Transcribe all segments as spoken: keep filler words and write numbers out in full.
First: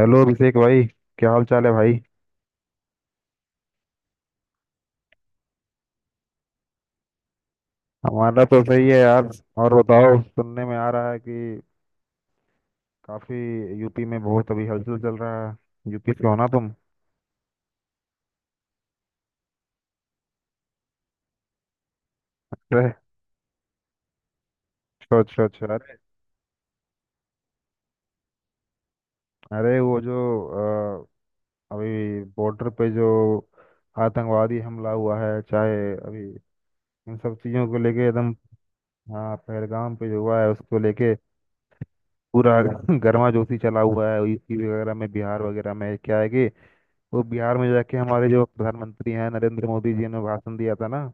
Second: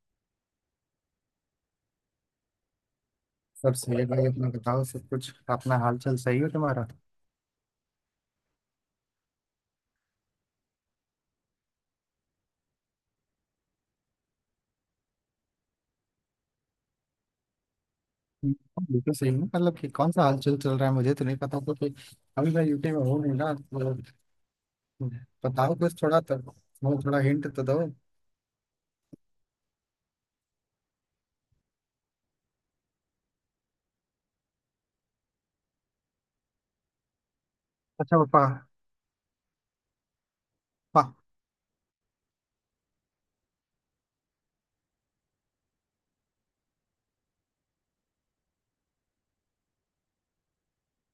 Hello Abhishek भाई। क्या हाल चाल है भाई। सब सही है भाई। अपना बताओ, सब कुछ अपना हाल चाल सही हो तुम्हारा? हमारा तो सही है यार। और बताओ, सुनने में आ रहा है कि काफी यूपी में बहुत अभी हलचल चल रहा है। यूपी से हो ना तुम? हाँ, बिल्कुल सही है। मतलब कि कौन सा हाल चाल चल रहा है मुझे तो नहीं पता, क्योंकि अभी मैं यूपी अरे, में हूँ नहीं ना, तो अच्छा अच्छा अच्छा। बताओ अरे, कुछ थोड़ा तो, वो थोड़ा हिंट तो दो। अरे वो जो अ, अभी बॉर्डर पे जो आतंकवादी हमला हुआ है, चाहे अभी इन सब चीजों को लेके अच्छा वो एकदम। पा, हाँ पहलगाम पे जो हुआ है उसको पा, लेके पूरा गर्मा जोशी चला हुआ है यूपी वगैरह में, बिहार वगैरह में। क्या है कि वो बिहार में जाके हमारे जो प्रधानमंत्री हैं नरेंद्र मोदी जी ने भाषण दिया था ना,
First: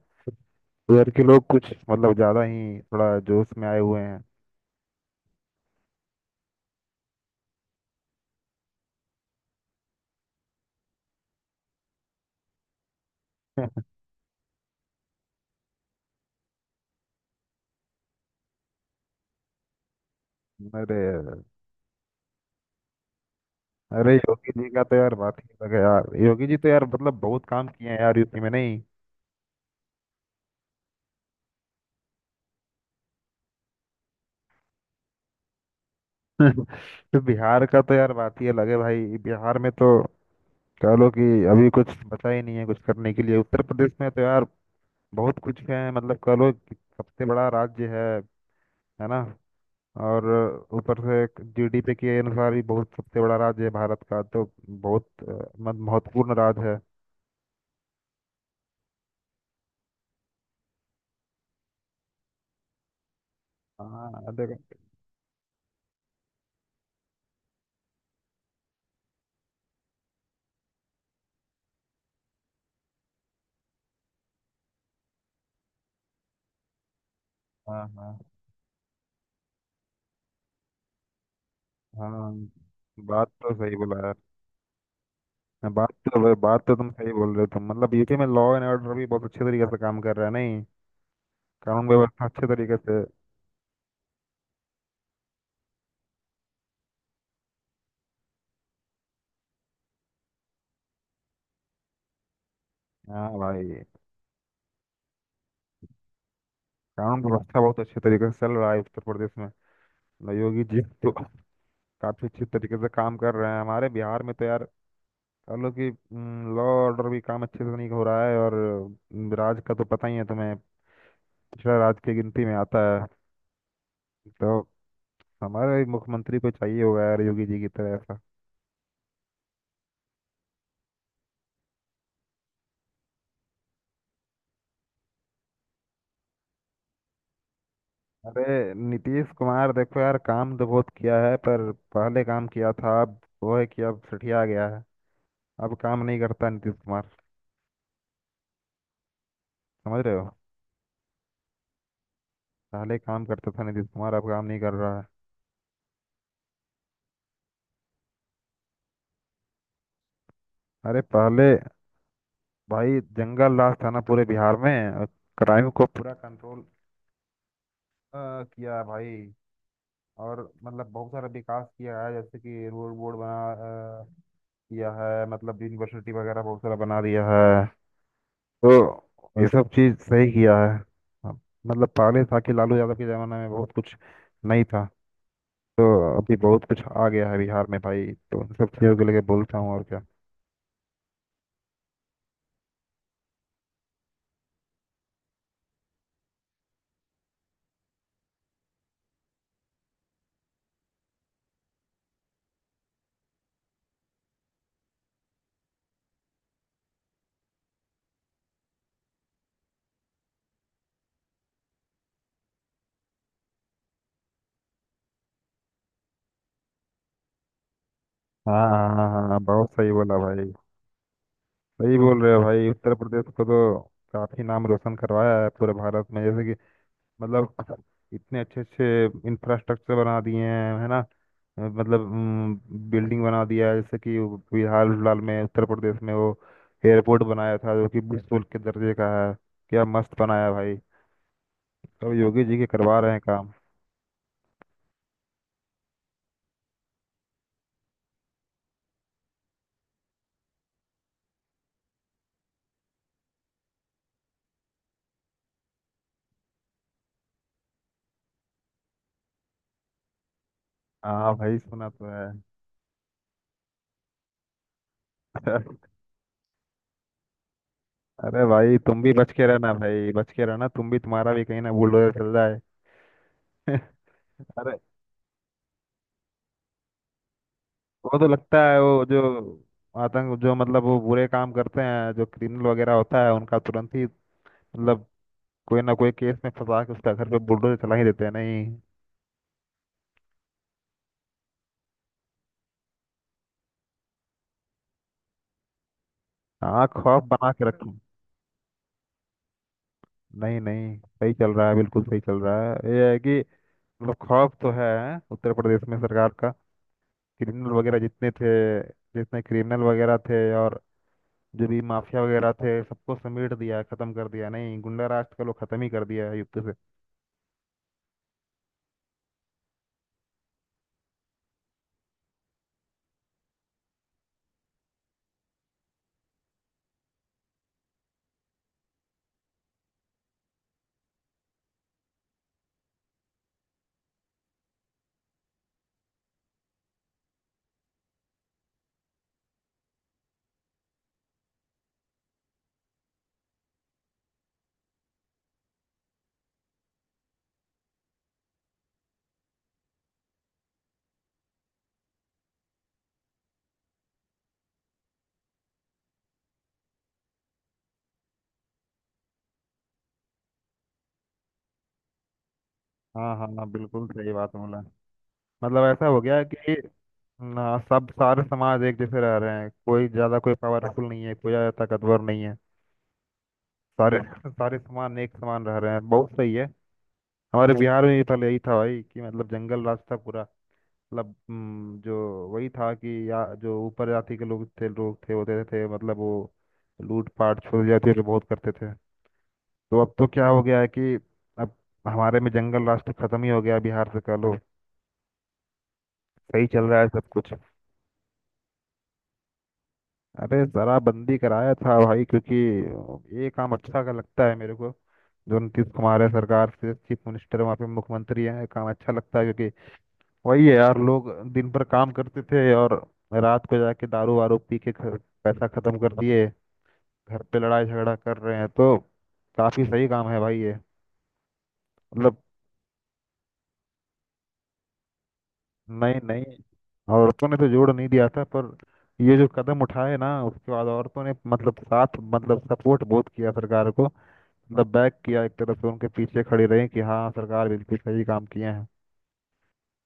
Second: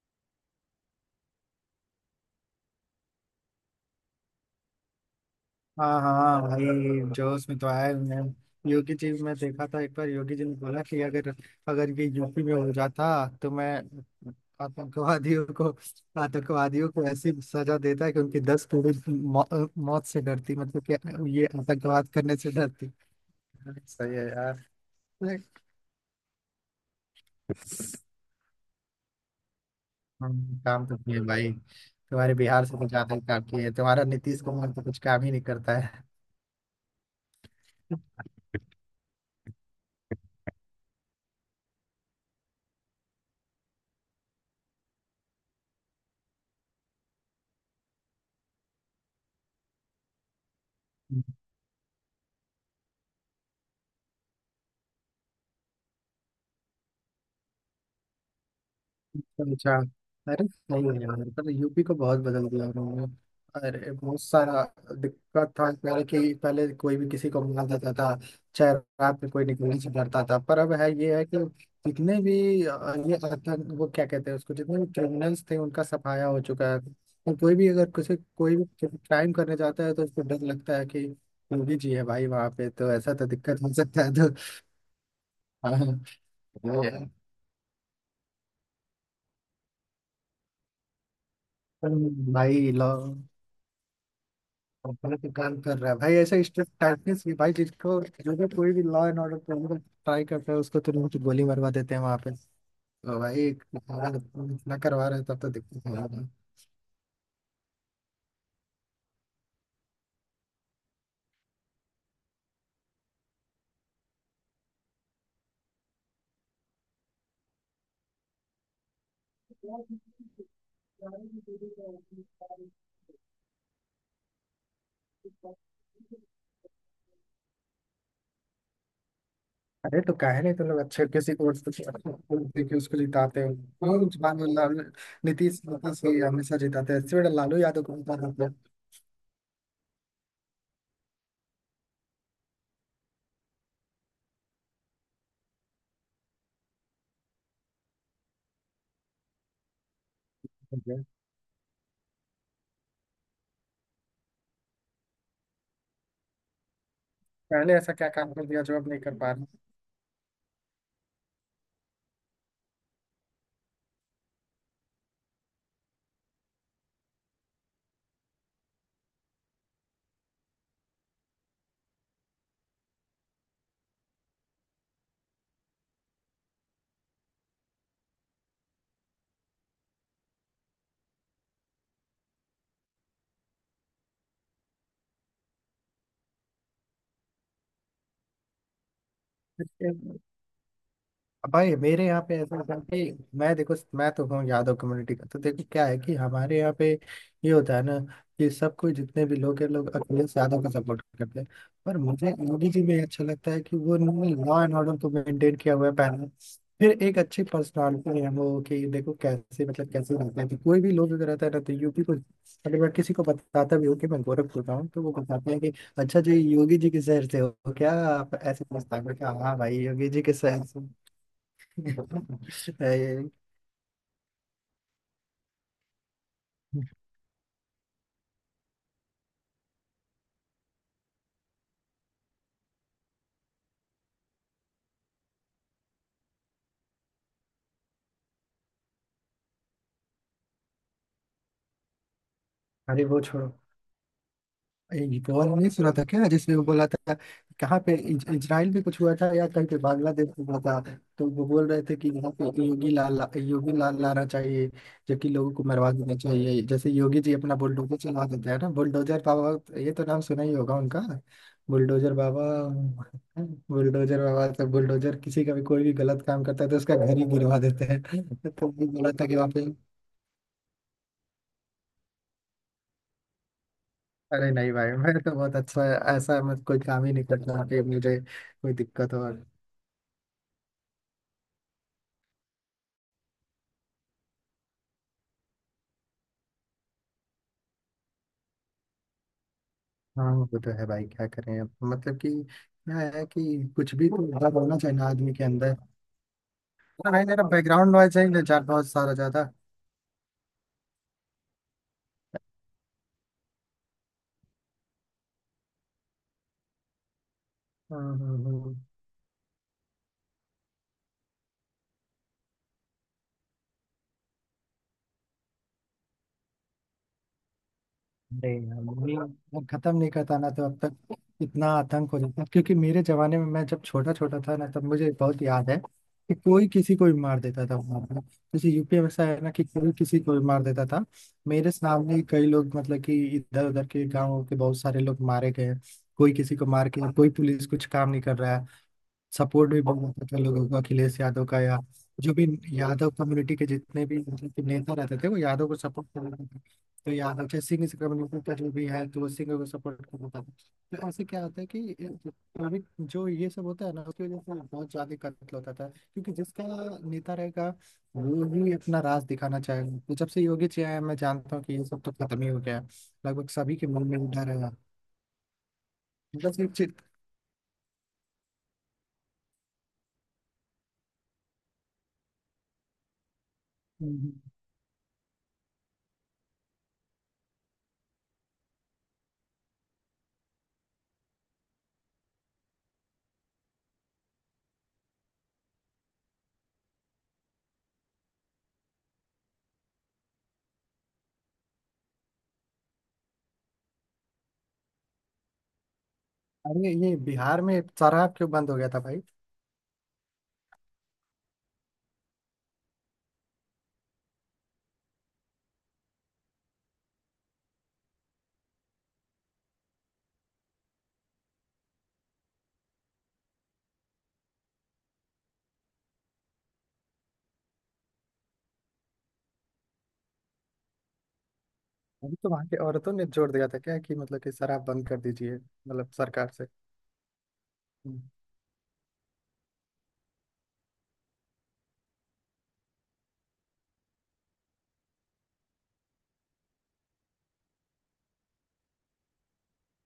उधर के लोग कुछ मतलब ज्यादा ही थोड़ा जोश में आए हुए हैं। हाँ हाँ भाई, जोश में तो आया मैं। योगी जी में देखा था एक बार, योगी जी ने बोला कि अगर अगर ये यूपी में हो जाता तो मैं आतंकवादियों को आतंकवादियों को ऐसी सजा देता है कि उनकी दस पीढ़ी मौ, मौत से डरती। मतलब अरे, कि ये आतंकवाद करने से डरती। अरे सही है योगी यार। जी का तो यार बात ही अलग है यार। योगी जी तो यार मतलब बहुत काम किए हैं यार यूपी में, नहीं? हम, काम तो किए भाई। तुम्हारे बिहार से तो ज्यादा ही काम किए। तुम्हारा नीतीश कुमार तो कुछ काम ही नहीं करता है। तो बिहार का तो यार बात ही अलग है भाई। बिहार में तो कह लो कि अभी कुछ बचा ही नहीं है कुछ करने के लिए। उत्तर प्रदेश में तो यार बहुत कुछ है, मतलब कह लो कि सबसे बड़ा राज्य है है ना। और ऊपर से जीडीपी के अनुसार भी बहुत सबसे बड़ा राज्य है भारत का, तो बहुत अ, मत- महत्वपूर्ण राज्य है। अच्छा अच्छा। अरे सही है यार, पर यूपी को बहुत बदल दिया उन्होंने। अरे बहुत हाँ सारा देखो। दिक्कत था पहले कि पहले कोई भी किसी को मार देता था, चाहे रात में कोई निकलने से डरता था। पर अब है ये है कि जितने भी अ, ये आतंक वो क्या कहते हैं उसको, जितने भी क्रिमिनल्स थे उनका सफाया हो चुका है। और कोई भी हाँ अगर किसी हाँ कोई भी क्राइम करने जाता है तो उसको डर लगता है कि योगी जी है भाई हाँ, वहाँ पे, तो ऐसा तो बात तो दिक्कत हो सही बोला सकता है यार। तो। हाँ, हाँ, बात तो बात तो वो तुम है। सही बोल रहे हो। तुम मतलब यूपी में लॉ एंड ऑर्डर भी बहुत अच्छे तरीके से काम कर रहा है, नहीं? कानून पर व्यवस्था अच्छे भाई तरीके लॉ से। और गलत काम कर रहा है भाई, ऐसा स्ट्रिक्ट टाइटनेस भी भाई। जिसको जो भी कोई भी law and order problem try करता है उसको तुरंत गोली मरवा देते हैं वहां पे। तो हाँ भाई भाई। इतना इतना करवा रहे हैं, तब तो दिक्कत है यार। कानून व्यवस्था बहुत अच्छे तरीके से चल रहा है उत्तर प्रदेश में। मतलब योगी जी तो काफी अच्छे तरीके से काम कर रहे हैं। हमारे बिहार में तो यार और लोग की लॉ ऑर्डर भी काम अच्छे से नहीं हो रहा है। और अम, राज का तो पता ही है तुम्हें, पिछड़ा राज की गिनती में आता है। तो हमारे मुख्यमंत्री को चाहिए होगा यार योगी जी की तरह ऐसा। अरे तो काहे नहीं तुम लोग अच्छे किसी कोर्स को देखिए उसको जिताते हो, क्यों जुबान में लाल नीतीश नीतीश ही हमेशा जिताते हैं? इससे बड़ा लालू यादव को जिता अरे देते नीतीश कुमार देखो यार, काम तो बहुत किया है, पर पहले काम किया था। अब वो है कि अब सठिया गया है, अब काम नहीं करता नीतीश कुमार, समझ रहे हो। हैं। पहले काम करता था नीतीश कुमार, अब काम नहीं कर रहा है। पहले ऐसा क्या काम कर दिया जो अब नहीं कर पा अरे पहले भाई जंगल राज था ना पूरे बिहार में, क्राइम को पूरा कंट्रोल किया भाई। और मतलब बहुत सारा विकास किया है, जैसे कि रोड बोर्ड बना अ, किया है, मतलब यूनिवर्सिटी वगैरह बहुत सारा बना दिया है। तो ये सब चीज़ सही किया है। अब मतलब पहले था कि लालू यादव के ज़माने में बहुत कुछ नहीं था, तो अभी बहुत कुछ आ गया है बिहार में भाई, तो उन सब चीज़ों को लेके बोलता हूँ, और क्या। रहे? भाई मेरे यहाँ पे ऐसा था कि मैं देखो, मैं तो हूँ यादव कम्युनिटी का, तो देखो क्या है कि हमारे यहाँ पे ये होता है ना कि सब कोई, जितने भी लोग हैं लोग अखिलेश यादव का सपोर्ट करते हैं। पर मुझे मोदी जी में अच्छा लगता है कि वो लॉ एंड ऑर्डर को मेंटेन किया हुआ है पहले। फिर एक अच्छी पर्सनालिटी है, वो कि देखो कैसे मतलब कैसे रहते हैं। तो कोई भी लोग अगर रहता है ना तो यूपी को मतलब, अगर मैं किसी को बताता भी हूँ कि मैं गोरखपुर का हूँ, तो वो बताते हैं कि अच्छा जी योगी जी के शहर से हो क्या आप, ऐसे हाँ हाँ पूछता है। मैं हाँ कहा, हाँ, हाँ हाँ बहुत भाई सही योगी बोला जी के भाई। शहर से। सही बोल रहे हो भाई, उत्तर प्रदेश ए, को तो काफ़ी नाम रोशन करवाया है पूरे भारत में, जैसे कि मतलब इतने अच्छे अच्छे इंफ्रास्ट्रक्चर बना दिए हैं, है ना। अ, मतलब बिल्डिंग बना दिया है, जैसे कि वो बिहार फिलहाल में उत्तर प्रदेश में वो एयरपोर्ट बनाया था जो कि विश्व के दर्जे का है। क्या मस्त बनाया भाई। सब योगी जी के करवा अरे रहे हैं वो छोड़ो। काम। एक और नहीं सुना था क्या जिसमें वो बोला था कहाँ पे, इज- इजराइल में कुछ हुआ था या कहीं पे बांग्लादेश में हुआ था। तो वो बोल रहे थे कि यहाँ पे योगी लाल योगी लाल लाना चाहिए, जबकि लोगों को मरवा देना चाहिए जैसे योगी जी अपना बुलडोजर चलवा देते हैं ना। बुलडोजर बाबा, ये तो नाम सुना ही होगा उनका, हाँ भाई सुना तो बुलडोजर है। बाबा। बुलडोजर बाबा तो बुलडोजर, किसी का भी कोई भी गलत काम करता है तो उसका घर ही गिरवा देते हैं। अरे तो भाई वो तुम भी बोला था बच कि के वहाँ पे रहना भाई, बच के रहना तुम भी, तुम्हारा भी कहीं ना बुलडोजर चल जाए। अरे नहीं अरे भाई, मैं तो बहुत अच्छा, ऐसा मत, कोई काम ही नहीं करता कि वो मुझे तो लगता कोई है, वो दिक्कत जो हो। आतंक जो मतलब वो बुरे काम करते हैं, जो क्रिमिनल वगैरह होता है, उनका तुरंत ही मतलब कोई ना कोई केस में फंसा के उसका घर पे बुलडोजर चला ही देते हैं, नहीं। हाँ वो तो है भाई, क्या करें अब। मतलब कि क्या है कि कुछ भी तो डर होना चाहिए ना आदमी के अंदर। हाँ, अरे खौफ भाई मेरा बना के बैकग्राउंड रखो। नॉइज है ना जा- बहुत सारा ज्यादा। नहीं नहीं, सही चल रहा है, बिल्कुल सही चल रहा है। ये है कि मतलब खौफ तो है उत्तर प्रदेश में सरकार का। क्रिमिनल वगैरह हम्म, जितने हम्म, थे, हम्म। जितने क्रिमिनल वगैरह थे और जो भी माफिया वगैरह थे सबको समेट दिया, खत्म कर दिया, नहीं गुंडा राज का लोग खत्म ही कर दिया है युद्ध से। नहीं यार, नहीं, अब खत्म नहीं करता ना तो अब तक इतना आतंक हो जाता। क्योंकि मेरे जमाने में, मैं जब छोटा छोटा था ना, तब मुझे बहुत याद है कि कोई किसी को भी मार देता था वहां पर। जैसे यूपी में ऐसा है ना कि कोई किसी को भी मार देता था। मेरे सामने ही कई लोग, मतलब कि इधर उधर के गाँव के बहुत सारे लोग मारे गए। कोई किसी को मार के, कोई पुलिस कुछ काम नहीं कर रहा है। सपोर्ट भी बहुत अच्छा था लोगों का अखिलेश यादव का, या जो भी यादव कम्युनिटी के जितने भी मतलब कि नेता रहते थे वो यादव को सपोर्ट कर रहे थे। तो यादव, चाहे सिंह कम्युनिटी का जो भी है तो वो सिंह को सपोर्ट कर रहा था। तो ऐसे क्या होता है कि जो भी- जो ये सब होता है ना उसकी वजह से बहुत ज्यादा कत्ल होता था। क्योंकि जिसका नेता रहेगा, वो ही अपना राज दिखाना चाहेगा। तो जब से योगी जी आए हैं, मैं जानता हूँ कि ये सब तो खत्म ही हो गया है। हाँ हाँ लगभग हाँ, सभी के बिल्कुल मन में सही डर बात है। बोला। मतलब ऐसा हो गया है मतलब कि सिर्फ चित- ना सब सारे समाज एक जैसे रह रहे हैं, कोई ज्यादा कोई पावरफुल नहीं है, कोई ज्यादा ताकतवर नहीं है। सारे हम्म, सारे सामान एक समान रह रहे हैं, बहुत सही है। हमारे हम्म बिहार में भी पहले यही था भाई कि मतलब जंगल राज था पूरा। मतलब हम्म, जो वही था कि या जो ऊपर जाति के लोग थे लोग थे होते थे, मतलब वो लूट पाट छोड़ जाते थे, बहुत करते थे। तो अब तो क्या हो गया है कि अब हमारे में जंगल राज तो खत्म ही हो गया बिहार से, कह लो। सही चल अरे रहा है ये सब कुछ। बिहार में शराब क्यों बंद हो गया था भाई? अरे जरा बंदी कराया था भाई, क्योंकि ये काम अच्छा का लगता है मेरे को। जो नीतीश कुमार है सरकार से चीफ मिनिस्टर, वहाँ पे मुख्यमंत्री है, काम अच्छा लगता है, क्योंकि वही है यार, लोग दिन भर काम करते थे और रात को जाके दारू वारू पी के घर- पैसा खत्म कर दिए, घर पे लड़ाई झगड़ा कर रहे हैं, तो काफी सही काम है भाई ये, मतलब। अभी तो वहां की औरतों ने जोर दिया था क्या कि मतलब कि शराब बंद कर दीजिए, मतलब नहीं नहीं, सरकार से। औरतों ने तो जोड़ नहीं हम्म। दिया था, पर ये जो कदम उठाए ना उसके बाद औरतों ने मतलब साथ मतलब सपोर्ट बहुत किया सरकार को, मतलब बैक किया, एक तरफ से उनके पीछे खड़ी रही कि हाँ सरकार बिल्कुल सही काम किए हैं।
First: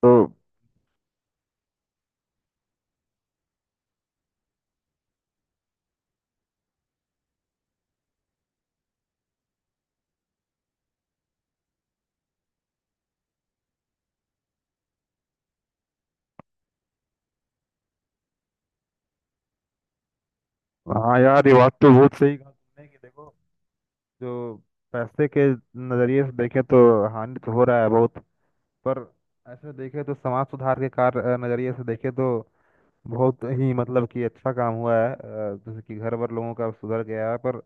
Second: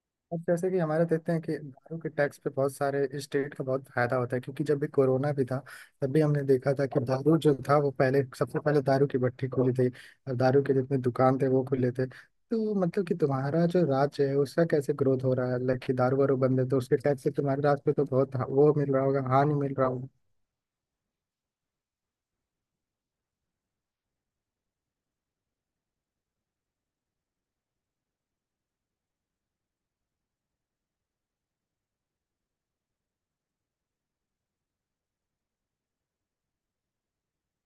तो अब जैसे कि हमारे देखते हैं कि दारू के टैक्स पे बहुत सारे स्टेट का बहुत फायदा होता है। क्योंकि जब भी कोरोना भी था तब भी हमने देखा था कि दारू जो था वो पहले, सबसे पहले दारू की भट्टी खुली थी और दारू के जितने दुकान थे वो खुले थे। तो मतलब कि तुम्हारा जो राज्य है उसका कैसे ग्रोथ हो रहा है, लाइक कि दारू वारू बंद है तो उसके टैक्स से तुम्हारे राज्य पे तो बहुत वो मिल रहा होगा, हानि मिल रहा। हाँ यार, ये बात तो बहुत सही कहा तुमने, कि देखो जो पैसे के नज़रिए से देखें तो हानि तो हो रहा है बहुत, पर ऐसे देखें तो समाज सुधार के कार्य नज़रिए से देखें तो बहुत ही मतलब कि अच्छा काम हुआ है अ, जैसे कि घर भर लोगों का सुधर गया है, पर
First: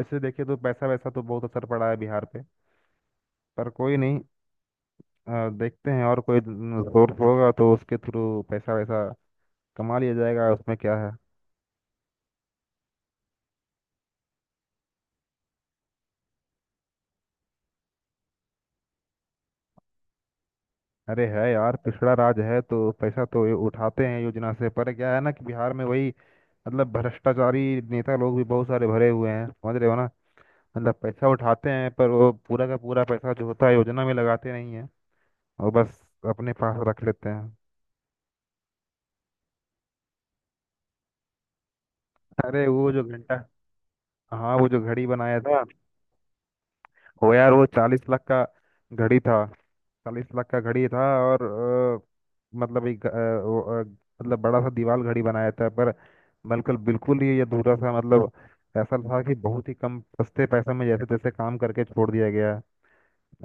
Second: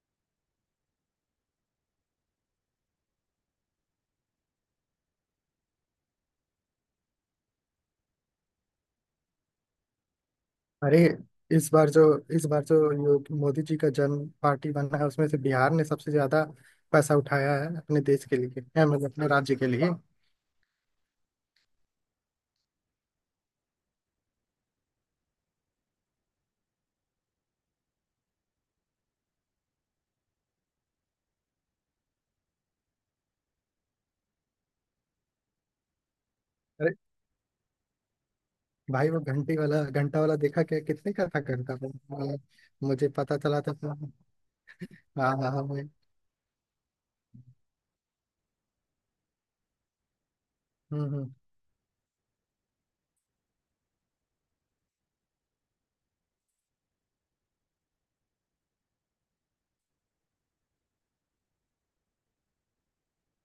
ऐसे देखें तो पैसा वैसा तो बहुत असर पड़ा है बिहार पे। पर कोई नहीं, अ, देखते हैं, और कोई सोर्स होगा तो उसके थ्रू पैसा वैसा कमा लिया जाएगा, उसमें क्या अरे है। इस बार जो इस बार जो यो- मोदी जी का जन्म पार्टी बना है, उसमें से बिहार ने सबसे ज्यादा पैसा उठाया है अपने देश के लिए है, मतलब अपने राज्य के लिए। अरे है यार, पिछड़ा राज है तो पैसा तो ये उठाते हैं योजना से, पर क्या है ना कि बिहार में वही मतलब भ्रष्टाचारी नेता लोग भी बहुत सारे भरे हुए हैं, समझ रहे हो ना। मतलब पैसा उठाते हैं, पर वो पूरा का पूरा पैसा जो होता है योजना में लगाते नहीं है और बस अपने पास अरे रख लेते हैं। भाई वो घंटे वाला घंटा वाला देखा क्या, कितने का था घंटा वो? अ, अरे वो जो मुझे घंटा। पता चला था तो, हाँ वो जो घड़ी हाँ बनाया हाँ हाँ था। वही। वो यार वो चालीस लाख का घड़ी था, चालीस लाख का घड़ी हम्म था हम्म। और अ, मतलब एक अ, वो, अ, मतलब बड़ा सा दीवार घड़ी बनाया था, पर बिल्कुल बिल्कुल ही अधूरा सा, मतलब ऐसा था कि बहुत ही कम सस्ते पैसे में जैसे तैसे काम करके छोड़ दिया गया,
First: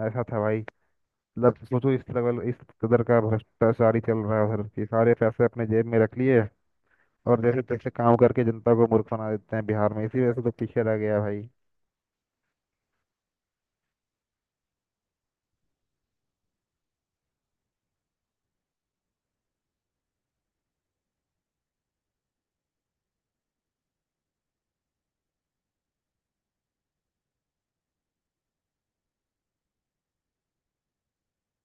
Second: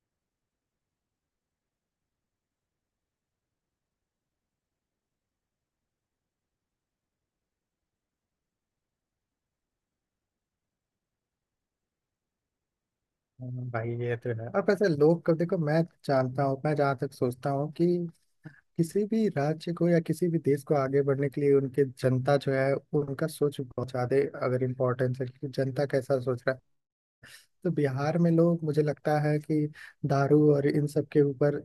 ऐसा था भाई। मतलब सोचो इस लेवल, इस कदर का भ्रष्टाचारी चल रहा है उधर कि सारे पैसे अपने जेब में रख लिए और जैसे तैसे काम करके जनता को मूर्ख बना देते हैं। बिहार में इसी वजह से तो पीछे रह गया भाई। हाँ, भाई ये तो है। और वैसे लोग को देखो, मैं जानता हूँ, मैं जहाँ तक सोचता हूँ कि किसी भी राज्य को या किसी भी देश को आगे बढ़ने के लिए उनके जनता जो है उनका सोच बहुत ज्यादा अगर इम्पोर्टेंस है, कि जनता कैसा सोच रहा है। तो बिहार में लोग मुझे लगता है कि दारू और इन सब के ऊपर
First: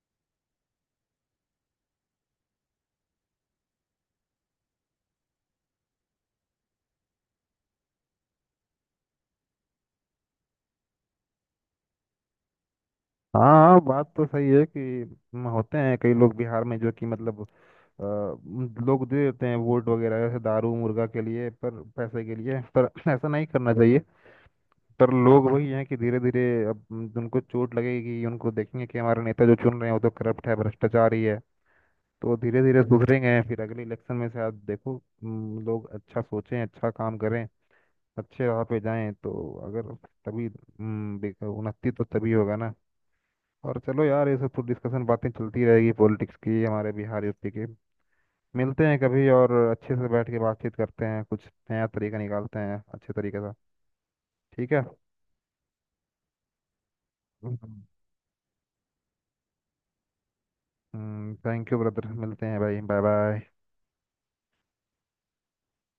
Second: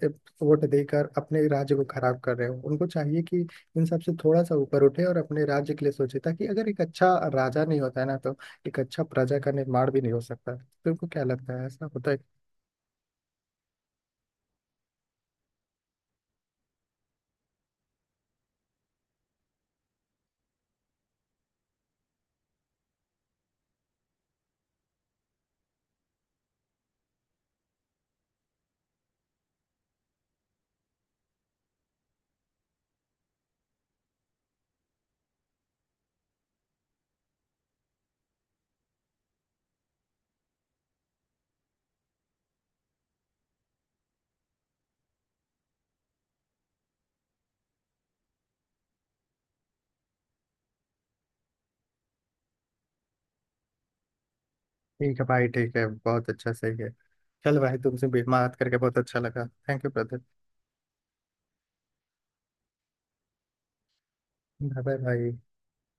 वोट देकर अपने राज्य को खराब कर रहे हो। उनको चाहिए कि इन सब से थोड़ा सा ऊपर उठे और अपने राज्य के लिए सोचे, ताकि अगर एक अच्छा राजा नहीं होता है ना तो एक अच्छा प्रजा का निर्माण भी नहीं हो सकता। तुमको क्या लगता है, ऐसा होता है? हाँ हाँ, बात तो सही है कि हम्म, होते हैं कई लोग बिहार में जो कि मतलब अ, उम, लोग दे देते हैं वोट वगैरह, जैसे दारू मुर्गा के लिए, पर पैसे के लिए, पर ऐसा नहीं करना चाहिए। पर लोग वही हैं कि धीरे धीरे अब उम, उनको चोट लगेगी, उनको देखेंगे कि हमारे नेता जो चुन रहे हैं वो तो करप्ट है, भ्रष्टाचारी है, तो धीरे धीरे सुधरेंगे, फिर अगले इलेक्शन में शायद देखो उम, लोग अच्छा सोचें, अच्छा काम करें, अच्छे राह पे जाएं तो अगर, तभी उम, देखो उन्नति तो तभी होगा ना। और चलो यार, ये सब तो डिस्कशन बातें चलती रहेगी पॉलिटिक्स की, हमारे बिहार यूपी की। मिलते हैं कभी और अच्छे से बैठ के बातचीत करते हैं, कुछ नया तरीका निकालते हैं अच्छे तरीके से, ठीक है। ठीक है भाई, ठीक है, बहुत अच्छा, सही है। चल भाई, तुमसे भी बात करके बहुत अच्छा लगा। Thank you brother. हम्म थैंक यू ब्रदर, मिलते हैं भाई, बाय बाय। बाय बाय भाई।